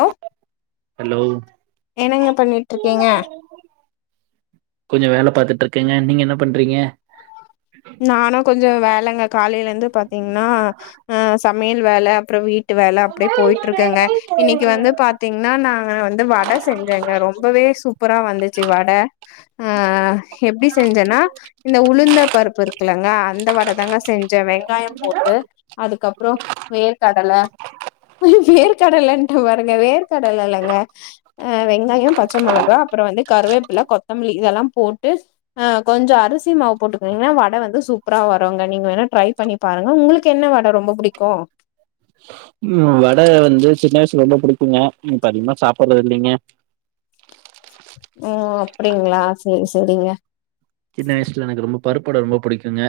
Hello hello என்னங்க பண்ணிட்டு இருக்கீங்க கொஞ்ச வேலை பாத்துட்டு்ருக்கேங்க நீங்க என்ன பண்றீங்க நானு கொஞ்ச வேலங்க காலைல இருந்து பாத்தீங்னா அ சமையல் வேல அப்றம் வீட் ட்டு வேல அப்டே போயிட்டு இருக்குங்க இன்னைக்கு வந்து பாத்து பத்தீங்னா நாங்க வந்து வட செஞ்சங்க ரொம்பவே சூப்பரா வந்துச்சு வட ஆ எப்டி செஞ்சேன்னா இந்த உளுந்த பருப் ப்ப இருக்கலங்க அந்த வடை தாங்க செஞ்ச வெங்காயம் போட்டு அதுக்கப்ரோ வேர்க்கடல ஐயோ வேர்க கடல்லன்ட்ட பாருங்க வேர்க கடல்ல இல்லங்க அ வெங்காயோ பச்ச மொளகா அப்பரோ வந்து கருவேப்பில கொத்தமல்லி இதெல்லா போட்டு ஆ கொஞ்சொ அரிசி மாவு போட்டுக்கீங்கனா வட வந்து சூப்பரா வருங்க நீங்க வேணா ட்ரை பண்ணி பாருங்க உங்ளுக்கு என்ன வட ரொம்ப புடிக்கு ம் வட வந்து சின்ன வயசுல இருந்து பிடிக்குங்க இப்ப அதிகமா சாப்ட்றது இல்லேங்க ம் அப்டிங்களா செரி செரிங்க சின்ன வயசுல எனக்கு ரொம்ப பருப்புவட ரொம்ப பிடிக்குங்க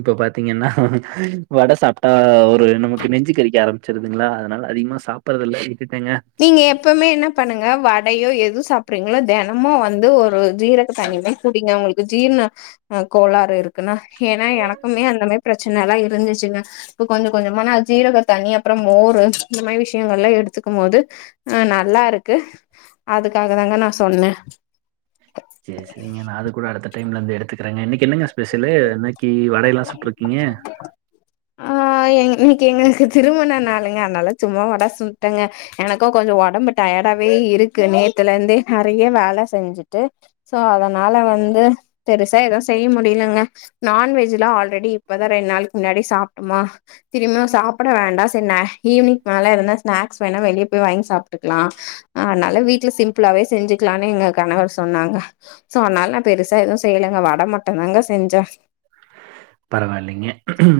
இப்ப பாத்தீங்கன்னா வட சாப்ட்டா ஒரு நமக்கு நெஞ்சு கரிக்க ஆரம் ச்சுறதுங்களா அதனால அதிகமா சாப்டுறது இல்ல விட்டுட்டேங்க நீங்க எப்பவுமே என்ன பண்ணுங்க வடையோ எது சா அப்ரீங்களா தினமு வந்து ஒரு ஜீரக தன்னி மாரி குடிங்க உங்ளுக்கு ஜீர்ண அ கோளாறு இருக்குன்னா ஏன்னா எனக்குமே அந்த மாரி பிரச்சனல்லா இருந்துச்சுங்க இப்ப கொஞ்சொ கொஞ்சமா நா ஜீரக தண்ணி அப்ரோ மோரு இந்த மாரி விஷயங்கள் எல்லா எடுத்துக்கும் போது ஆ நல்லா இருக்கு அதுக்காக தாங்க நான் சொன்னே சேரி சேரிங்க நா அது கூட அடுத்த டைம்ல இருந்து எடுத்துக்கறேங்க இன்னைக்கு என்னங்க ஸ்பெஷலு கீ வடையல்லா சுட்டுருக்கீங்க ஆ இன்னைக்கு எங்களுக்கு திருமண நாளுங்க அதனால சும்மா வட சுட்டேங்க எனக்கு கொஞ்சொ உடம்பு டயர்டாவே இருக்கு நேத்துல இருந்தே நெறைய வேல செஞ்சுட்டு சோ அதனால வந்து பெருசா எது செய்ய முடியலுங்க நான்வெஜ் நான்வெஜ்லா ஆல்ரெடி இப்பதா ரெண்டு நாளைக்கு முன்னாடி சாப்ட்டுமா திருமியு சாப்பட வேண்டா சரி ஈவினிங் மேல இருந்தா ஸ்நாக்ஸ் வேணா வெளிய போய் வாங்கி சாப் க்கலா அதனால வீட்ல சிம்பிளாவே செஞ்சுக்கலானு எங்க கணவர் சொன்னாங்க சோ அதனால நா பெருசா எது செய்யலுங்க வட மட்டுந்தாங்க செஞ்சே பரவாயில்லைங்க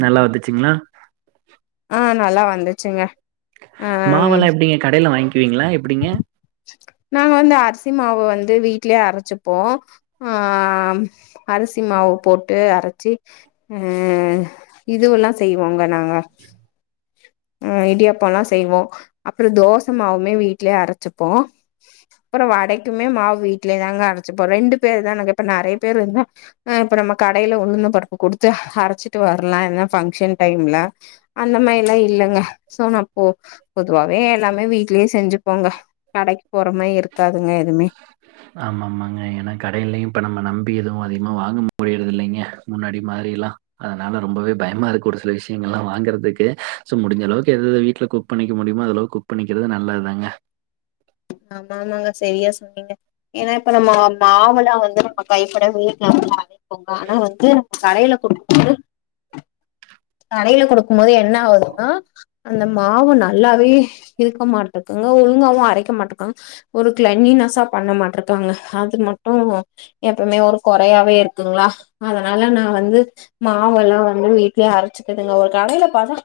நல்லா வந்துச்சுங்களா ஆ நல்லா வந்துச்சுங்க அம் மாவெல்லா எப்டிங்க கடையில வாங்கிக்வீங்களா எப்டிங்க ந வந்து அரிசி மாவு வந்து வீட்லயே அரைச்சுப்போ ஆம் அரிசி மாவு போட்டு அரைச்சி ம் இதுவெல்லா செய்வோங்க நாங்க ம் இடியாப்போலா செய்வோ அப்ரோ தோச மாவுமே வீட்லேயே அரைச்சிப்போ அப்புரோ வடைக்குமே மாவு வீடலேயேதாங்க அரைச்சுப்போ ரெண்டு பேரு தானங்க இப்ப நெறைய பேர் இருந்தா ஆ இப்ப நம்ம கடையில உளுந்தம்பருப்பு குடுத்து அரைச்சிட்டு வரலா எதுனா பங்க்ஷன் டைம்ல அந்த மாரில்லா இல்லைங்க சோ நப்போ பொதுவாவே எல்லாமே வீட்லயே செஞ்சுப்போங்க கடைக்கு போறமாய் இருக்காதுங்க எதுமே ஆமா ஆமாங்க ஏன்னா கடையிலயு இப்ப நம்ம நம்பி எதுவு அதிகமா வாங்க முடியறது இல்லைங்க முன்னாடி மாரில்லா அதனால ரொம்பவே பயமா இருக்கு ஒரு சில விஷயங்கள்லா வாங்கறதுக்கு சோ முடிஞ்சளவுக்கு எது எத வீட்ல குக் குக் பண்ணிக்க முடியுமோ அந்த அளவு குக் பண்ணிக்கிறது நல்லதுதாங்க நல்லத்தாங்க சரியா சொன்னீங்க ஏன்னா இப்ப நம்ம மாவுலா வந்து நம்ம கைப்படவே [inaudible] கலப்போங்க ஆனா வந்து கடையில குடுக்குறது கடையில குடுக்கும் போது என்ன ஆகுதுன்னா அந்த மாவு நல்லாவே இருக்க மாட்டேக்குங்க ஒழுங்காவு அரைக்க மாட்டேக்காங்க ஒரு கிளன்னினஸா பண்ண மாட்டர்கங்க அது மட்டு எப்பவுமே ஒரு கொறையாவே இருக்குங்களா அதனால நா வந்து மாவெல்லா வந்து வீட்லயே அரைச்சுக்குனுங்க ஒரு கடையில பாத்தா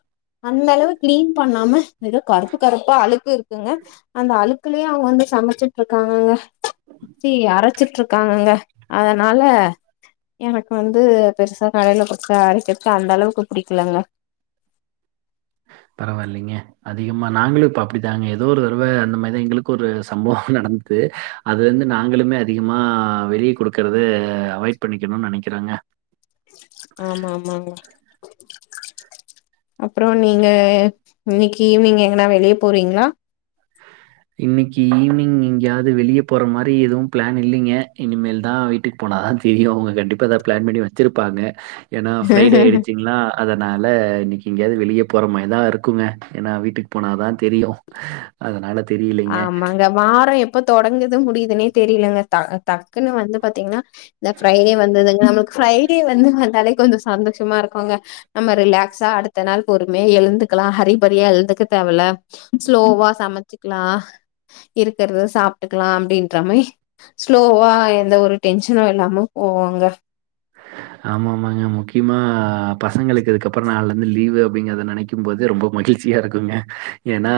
அந்தளவு கிரீம் பண்ணாம ஏதோ கருப்பு கருப்பா அழுக்கு இருக்குங்க அந்த அழுக்குலயே அவுங்க வந்து சமைச்சிட்டு இருக்காங்கங்க மிக்சி அரைச்சிட்டு இருக்காங்கங்க அதனால எனக்கு வந்து பெர்சா கடையில குடுத்து அரைக்கிறதுக்கு அந்த அளவுக்கு பிடிக்கலங்க பரவாயில்லிங்க அதிகமா நாங்களும் இப்ப அப்டித்தாங்க எதோ ஒரு தடவ அந்த மாரிதா எங்களுக்கு ஒரு சம்பவொ நடந்துது அது வந்து நாங்களுமே அதிகமா வெளிய குடுக்குறது அவாய்ட் பண்ணிக்கணுன் நெனக்கிறேங்க ஆமா ஆமாங்க அப்புறோ நீங்க இன்னைக்கு ஈவினிங் எங்கனா வெளிய போறீங்களா இன்னைக்கு ஈவினிங் எங்கயாது வெளிய போற மாரி எதுவு பிளான் இல்லைங்க இனிமேல் தா வீட்டுக்கு போனாதா தெரியு அவங்க கண்டிப்பா எதாவது பிளான் பண்ணி வச்சிருப்பாங்க ஏன்னா ஃப்ரைடே ஆகிடுச்சிங்ளா அதனால இன்னைக்கு எங்காயது வெளிய போற மாரி தா இருக்குங்க ஏன்னா வீட்டுக் போனாதா தெரியு அதனால தெரியலைங்க. ஆமாங்க வாரோ எப்ப தொடங்குது முடியுதுனே தெரியலங்க டக்குன்னு வந்து பாத்தீங்கன்னா இந்த ஃப்ரைடே வந்ததுங்க நம்மளுக்கு ஃப்ரைடே வந்து வந்தாலே கொஞ்சொ சந்தோஷமா இருக்குங்க நம்ம ரிலாக்ஸா அடுத்த நாள் பொறுமயா எழுந்துக்கலா ஹரி பரியா எழுந்துக்க தேவல்ல ஸ்லோவா சமைச்சுக்கலா இருக்கறத சாப்ட்டுக்கலா அப்டின்ற மாய் ஸ்லோவா எந்த ஒரு டென்ஷனு இல்லாம போவோங்க ஆமாமாங்க முக்கியமா பசங்களுக்கு அதுக்கப்புற நால்லருந்து லீவு அப்டிங்குறத நெனைக் கும்போது ரொம்ப மகிழ்ச்சியா இருக்குங்க ஏன்னா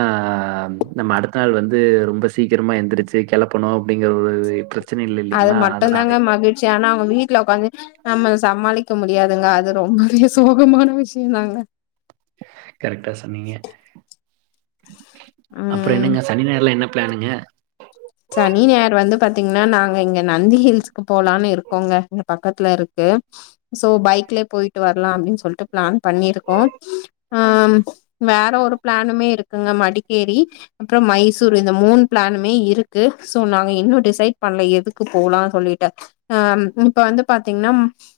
நம்ம அடுத்த நாள் வந்து ரொம்ப சீக்கிரமா எந்திரிச்சு கெளப்பணு அப்டிங்கற ஒரு இன்ட்ரஸ் அது மட்டுந்தாங்க மகிழ்ச்சி ஆனா அவ வீட்ல உக்காந்து நம்ம சமாளிக்க முடியாதுங்க அது ரொம்பவே சோகமான விஷயந்தாங்க கரெக்டா சொன்னீங்க அப்புற ம் என்னங்க சனி நாயிறுல என்ன பிளானுங்க சனி நாயிறு வந்து பாத்தீங்கன்னா நாங்க இங்க நந்தி ஹில்ஸ்க்கு போலான்னு இருக்கோங்க இங்க பக்கத்துல இருக்கு சோ பைக்லே போய்ட்டு வர்லா அப்டின்னு சொல்லிட்டு பிளான் பண்ணிருக்கோம் ஆ வேற ஒரு பிளானுமே இருக் இருக்குங்க மடிக்கேரி அப்புறொ மைசூரு இந்த மூனு பிளானுமே இருக்கு சோ நாங்க இன்னும் டிசைட் பண்ல எதுக்கு போலான் சொல்லிட்டு ஆ இப்ப வந்து பாத்தீங்கன்னா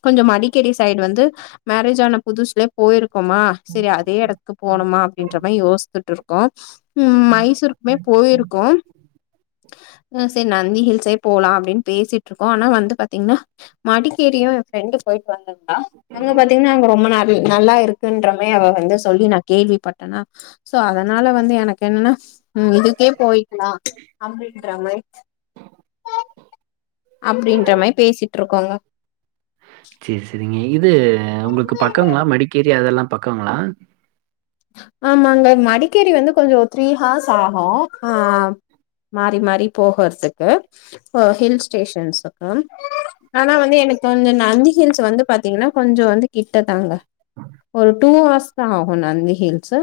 கொஞ்ச மடிக்கேடி சைடு வந்து மேரேஜ் ஆன புதுசுல போயிருக்கோமா சரி அதே எடத்துக்கு போனுமா அப்டின்ற மாரி யோசித்துட்ருக்கோ உம் மைசூருக்குமே போயிருக்கோ ஆ சேரி நந்தி ஹூல்ஸே போலா அப்டின் பேசிட் இருக்கோ ஆனா வந்து பாத்தீங்கன்னா மடிக்கேரியு ப்ரண்டு போய்ட் வந்துர்தா அங்க பாத்தீங்கன்னா அங்க ரொம்பநே நல்லா இருக்குன்றமாய் அவ வந்து சொல்லி நா கேள்விப்பட்டேனா சோ அதனால வந்து எனக்கு என்னன்னா உ இதுக்கே போயிக்கலா அப்டின்றாங்களே அப்டின்ற மாரி பேசிட்டு இருக்கோங்க சேரி சரிங்க இது உங்களுக்கு பக்கங்களா மடிக்கேரி அதெல்லா பக்கங்களா ஆமாங்க மடிக்கேரி வந்து கொஞ்ச த்ரீ ஹர்ஸ் ஆகு ஆ மாறி மாறி போகதுக்கு ஹில் ஸ்டேஷன்ஸக்கு ஆனா வந்து எனக்கு கொஞ்ச நந்தி ஹில்ஸ் வந்து பாத்தீங்கன்னா கொஞ்ச வந்து கிட்டதாங்க ஒரு டூ ஹர்ஸ் தா ஆகு நந்தி ஹீல்ஸ்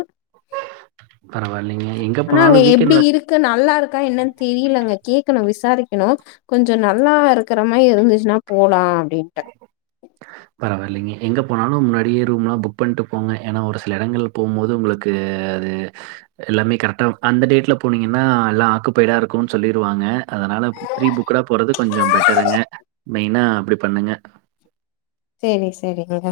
பரவாயில்லைங்க. எங்க ஆனா அங்க போனாலும் எப்டி வீக்கெண்ட்ல இருக் க்கு நல்லா இருக்கா என்னன் தெரியலங்க கேக்கணும் விசாரிக்கணும் கொஞ்ச நல்லா இருக்கிற மாரி இருந்துச்சுன்னா போலாம் அப்டின்ட்டு பரவாயில்லைங்க எங்க போனாலு முன்னாடியே ரூம் எல்லா புக் பண்ணிட்டு போங்க ஏன்னா ஒரு சில இடங்கள்ல போம்போது உங்களுக் க்குது அது எல்லாமே கரெக்டா அந்த டேட்ல போனீங்கன்னா எல்லா ஆக்குபைடா இருக்கும்ன்னு சொல்லிருவாங்க அதனால ப்ரீ புக்கடா போறது கொஞ்ச பெட்டருங்க மெயினா அப்டி பண்ணுங்க செரி செரிங்க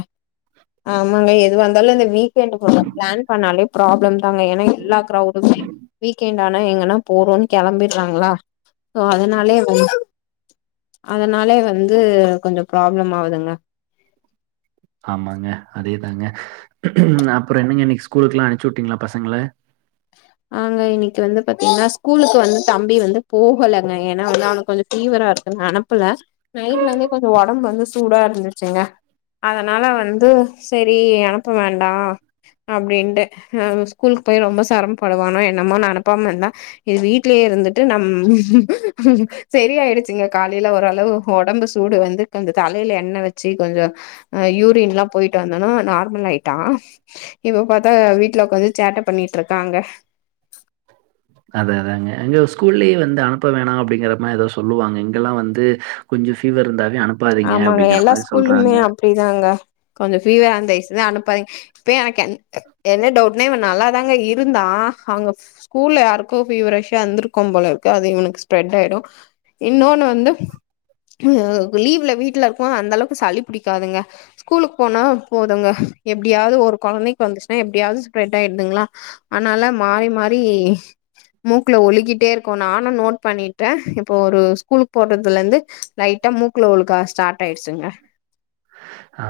ஆமாங்க எதுவ வந்தாலு இந்த வீக்என்டு பிளான் பண்ணாலு ப்ராப்ளம் தாங்க ஏன்னா எல்லா க்ரௌடும்மே வீக்எண்ட் ஆனா எங்கன்னா போறோன்னு கிளம்பிடுறாங்களா சோ அதனாலே இப்ப அதனாலே வந்து கொஞ்ச ப்ராப்ளம் ஆகுதுங்க ஆமாங்க அதே தாங்க ம் அப்றோ என்னங்க இன்னைக் ஸ்கூல்குலா அனுப்ச்சுட்டீங்ளா பசங்கள ஆங்க இன்னைக்கு வந்து பாத்தீங்னா ஸ்கூலுக்கு வந்து தம்பி வந்து போகலங்க ஏன்னா வந்து அவனுக் கொஞ் ஃபீவரா இருக்குன்னு அனுப்பல நைட்ல இருந்தே கொஞ்சோ உடம்பு வந்து சூடா இருந்துச்சுங்க அதனால வந்து சேரி அனுப்ப வேண்டா அப்டின்டு ஸ்கூல்க்கு போய் ரொம்ப செரமப்படுவானோ என்னமோ நா அனுப்பாம இருந்த இது வீட்லயே இருந்துட்டு நம் [unintelligible] செரிய ஆயிருச்சுங்க காலைல ஓரளவு உடம்பு சூடு வந்து கொஞ்சோ தலையில எண்ண வச்சு கொஞ்சோ அ யூரின்லா போயிட்டு வந்தோன நார்மல் ஆயிட்டா இப்ப பாத்தா வீட்டுல ஒக்காந்து சேட்ட பண்ணிட்ருக்காங்க அது அதாங்க இங்க ஸ்கூல்லேயே வந்து அனுப்ப வேணா அப்டிங்கற மாரி ஏதோ சொல்லுவாங்க இங்கெல்லா வந்து கொஞ்சோ ஃபீவர்ருந்தாவே அனுப்பாதீங்க ஆமாங்க அப்டிங்கிற எல்லா மாரி ஸ்கூல்லுமே சொல்றாங்க அப்டிதாங்க கொஞ்சம் ஃபீவரா இருந்தா தயவ்செங் அனுப்பாதிங்க இப்பே எனக்கென் என்ன டவுட்னா இவ நல்லாதாங்க இருந்தா அங்க ஸ்கூல்ல யாருக்கோ ஃபீவரிஷா இருந்திருக்கு போலர்க்கு அது இவனுக்கு ஸ்பரெட் ஆயிடு இன்னோனு வந்து [unintelligible] லீவ்ல வீட்ல இருப்போ அந்த அளவுக்கு சளி புடிக்காதுங்க கூலுக்கு போனா போதுங்க எப்டியாவது ஒரு கொழந்தைக்கு வந்துஸ்னா எப்டியாவது ஸ்பரட் ஆயிடுதுங்களா அனால மாறி மாறி மூக்ல ஒழுகிட்டேருக்கு நானு நோட் பண்ணிட்டே இப்போ ஒரு ஸ்கூலுக்கு போறதுலேர்ந்து லைட்டா மூக் க்ல ஒழுக ஸ்டாட் ஆயிடுச்சுங்க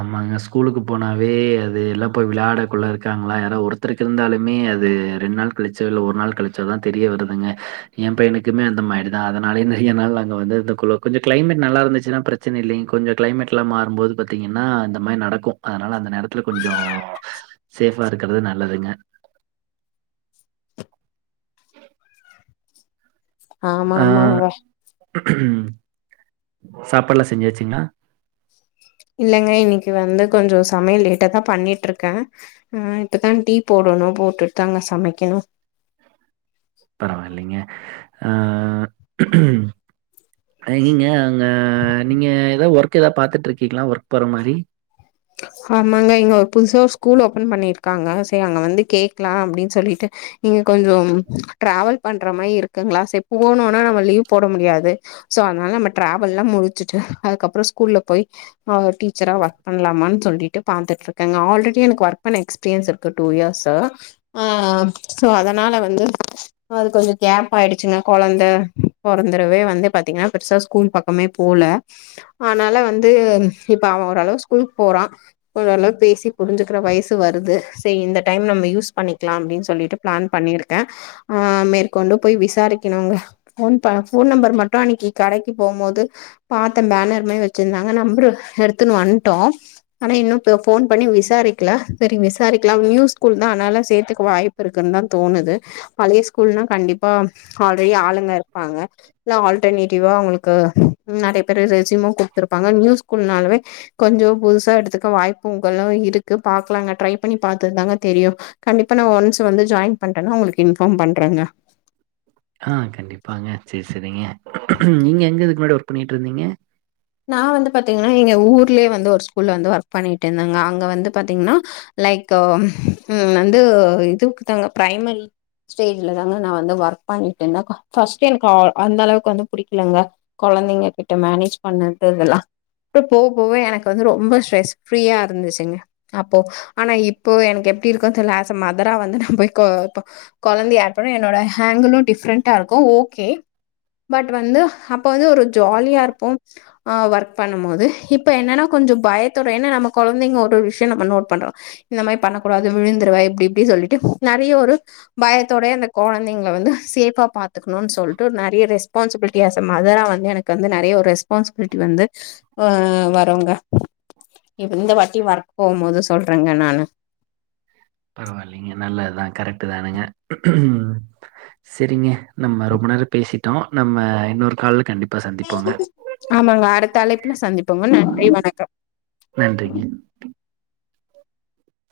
நம்மங் ஸ்கூலுக்கு போனாவே அது எல்லா போய் விளையாட கொள்ள இருக்காங்களா ஒருத்தருக்கு இருந்தாலுமே அது ரெண் நாள் கழிச்ச இல் ஒரு நாள் கழிச்சோ தா தெரிய வருதுங்க என் பையனுக்குமே அந்த மாரி தா அதனாலே நெறைய நாள் நாங்க வந்து இந்த குழு கொஞ்சோ க்ளைமேட் நல்லா இருந்துச்சுச்சனா ப்ரசன இல்லேங்க கொஞ்சோ கிளைமேட்லா மாறும்போது பாத்தீங்னா இந்த இன் மாரி நடக்கு அதனால அந்த நேரத்துல கொஞ்சோ சேஃபாருக்கிறது நல்லதுங்க ஆமா ஆமாங்க ம் சாப்பாடுல்லா செஞ்சாசுங்ளா இல்லேங்க இன்னிகி வந்து கொஞ்சோ சமையல் லேட்டா தா பண்ணிட்ருக்கே ம் இப்பதா டீ போடணு போட்டுட்டு தாங்க சமைக்கணு பரவாயில்லைங்க ஆ அன்னைக்கிங்க நீங்க ஏதா ஒர்க் ஏதா பாத்துட்ருக்கீங்களா ஒர்க் போற மாரி ஆமாங்க இங்க ஒரு புதுசா ஸ்கூல் ஓபன் பண்ணிருக்காங்க செர் அங்க வந்து கேக்லா அப்டின் சொல்லிட்டு இங்க கொஞ்சோ ட்ராவல் பண்ற மாரி இருக்குங்ளா சோ போனோன நம்ம லீவ் போட முடியாது சோ அனால நம்ம ட்ராவல்லா முடிச்சுட்டு அதுக்கப்புறோ ஸ்கூல்ல போய் அ டீச்சரா ஓர்க் பண்ணலாமான் சொல்லிட்டு பாத்துட்ருக்கேங்க ஆல்ரெடி எனக்கு ஒர்க் பண்ண எக்ஸ்பீரியன்ஸ் இருக்கு டூ இயர்ஸு ஆ சோ அதனால வந்து அது கொஞ்சோ கேப்பாயிடுச்சுங்க கொழந்த பொறந்தரவே வந்து பாத்தீங்னா பெருசா ஸ்கூல் பக் க்கமே போல ஆனால வந்து இப்ப அவே ஓரளவு ஸ்கூலுக் போறா ஓரளவு பேசி புரிஞ்சிக்கிற வயசு வருது சேரி இந்த டைம் நம்ம யூஸ் பண்ணிக்லா அப்டின் சொல்லிட்டு பிளான் பண்ணிருக்கே ஆ மேற்கொண்டு போய் விசாரிக்கணுங்க ஃபோன்ப ஃபோன் நம்பர் மட்டு அன்னைக்கி கடைக்கி போம்போது பாத்த பேனர் மேரி வச்சிருந்தாங்க நம்புரு எடுத்துன் வந்டோ ஆனா இன்னு ப ஃபோன் பண்ணி விசாரிக்கில செரி விசாரிக்லா நியூ ஸ்கூல்தா அனால சேத்துக்க வாய்ப் வாய்ப்பு இருக்குன் தா தோணுது பழைய ஸ்கூல்னா கண்டிப்பா ஆல்ரெடி ஆளுங்க இர்பாங்க இல்ல ஆல்டர்னேட்டிவா அவுங்களுக்கு நறைய பேரு ரெசியுமு குடுத்துருப்பாங்க நியூ ஸ்கூல்னாலவே கொஞ்சோ புதுசா எடுத்துக்க வாய்ப்புங்களு இருக்கு பாக்லாங்க ட்ரை பண்ணி பாத்தாதாங்க தெரியு கண்டிப்பா நா ஒன்ஸ் வந்து ஜாயின் பண்றேனா உங்ளுக்கு இன்ஃபார்ம் பண்றங்க ஆ கண்டிப்பாங்க சேரி சேரிங்க நீங்கே எங்க இதுக்கு முன்னாடி ஒர்க் பண்ணிக்கிட்ருந்தீங்க நா வந்து பாத்தீங்னா எங்க ஊர்லே வந்து ஒரு ஸ்கூல்ல வந்து ஒர்க் பண்ணிட்ருந்தேங்க அங்க வந்து பாத்தீங்னா லைக்கு ம் ம் வந்து இதுக்குட்தாங்க பிரைமரி ஸ்டேஜ்ல தாங்க நா வந்து ஒர்க் பண்ணிட்டுருந்த க ஃபஸ்ட் எனக்கு அ அந்த அளவுக்கு வந்து புடிக்கலங்க கொழந்தைங்க கிட்ட மேனேஜ் பண்ணது இதல்லா ட்டு போவ போவ எனக்கு வந்து ரொம்ப ஸ்ட்ரெஸ் ஃப்ரீயா இருந்துச்சுங்க அப்போ ஆனா இப்போ எனக்கு எப்டி இருக்கு தெர்ல ஆஸ் அ மதரா வந்து நா போய் கொ ப்ப கொழந்தை ஆட் பண்ண என்னோட ஹேங்கலு டிஃப்ரெண்டாருக்கு ஓகே பட் வந்து அப்ப வந்து ஒரு ஜாலியாருப்போ அ ஒர்க் பண்ணும்போது இப்ப என்னன்னா கொஞ்சோ பயத்தோட ஏன்னா நம்ம கொழந்தைங்க ஒருவோரு விஷ்யோ நம்ம நோட் பண்றோ இந்த மாரி பண்ணக்க கூடாது விழுந்துருவ இப்டி இப்டி சொல்லிட்டு நறைய ஒரு பயத்தோட அந்த கொழந்தைங்கள வந்து சேஃபா பாத்துக்குணுன் சொல்ட்டு நறைய ரெஸ்பான்சிபிலிட்டிா அஸ் அ மதரா வந்து எனக் கு வந்து நறைய ஒரு ரெஸ்பான்சிபிலிட்டி வந்து வ வருங்க இப் இந்த வாட்டி ஒர்க் போகும்போது சொல்றங்க நானு பரவால்லிங்க நல்லதுதா கரெக்ட்டு தானங்க செரிங்க நம்ம ரொம்ப நேரோ பேசிட்டோ நம்ம இன்னொரு கால்ல கண்டிப் ஆமாங்க அடுத்த அலைப்புல சந்திப்போங்க நன்றி வணக்கம் நன்றிங்க